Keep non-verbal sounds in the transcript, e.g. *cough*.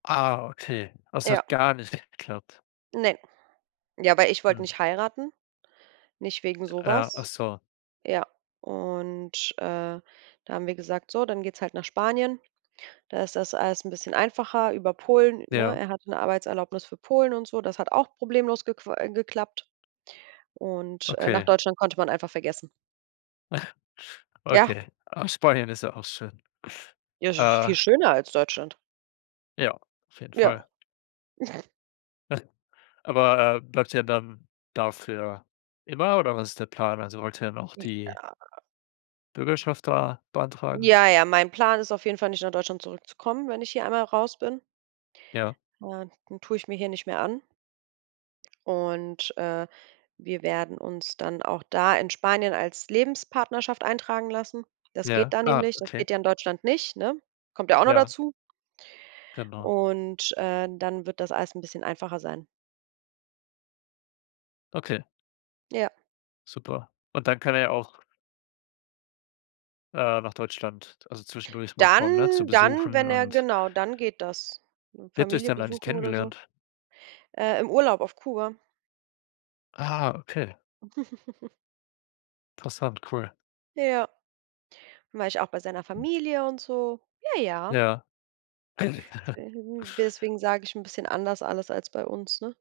Ah, okay. Es Ja. hat gar nicht geklappt. Ne. Ja, weil ich wollte Hm. nicht heiraten, nicht wegen so Äh, ach was. so. Ja, und, äh, da haben wir gesagt: „So, dann geht's halt nach Spanien, da ist das alles bisschen einfacher.“ Über Polen, ne Ja. er hatte 'ne Arbeitserlaubnis für Polen und so, das hat auch problemlos gequa äh, geklappt und, äh, nach Okay. Deutschland konnte man einfach vergessen. *snorts* Ja. Okay. Aber Spanien ist ja auch schön. Ja, das ist Äh viel schöner als Deutschland. Ja, auf jeden Ja. Fall. *snorts* *snorts* Aber, äh, bleibt ihr ja dann da für immer oder was ist der Plan? Also, wollt ihr dann auch die Ja. Bürgerschaft da beantragen? Ja, ja, mein Plan ist auf jeden Fall, nicht nach Deutschland zurückzukommen, wenn ich hier einmal raus bin. Ja. *unintelligible* tue ich mir hier nicht mehr an und, äh, wir werden uns dann auch da in Spanien als Lebenspartnerschaft eintragen lassen. Das Ja, geht da ah, nämlich, das okay. geht ja in Deutschland nicht, ne? Kommt ja auch noch Ja. dazu. Genau. Und, äh, dann wird das alles bisschen einfacher sein. Okay. Ja. Super, und dann kann er ja auch äh, nach Deutschland, also zwischendurch mal kommen, ne? Zu Dann dann, besuchen wenn er und genau, dann geht das. Wie habt ihr euch Familie denn eigentlich besuchen oder so. kennengelernt? Äh, im Urlaub auf Kuba. Ah, okay. *chuckles* Interessant, cool. Ja. Dann war ich auch bei seiner Familie und so? Ja, ja. Ja. *chuckles* Äh, deswegen sage ich 'n bisschen anders alles als bei uns, ne?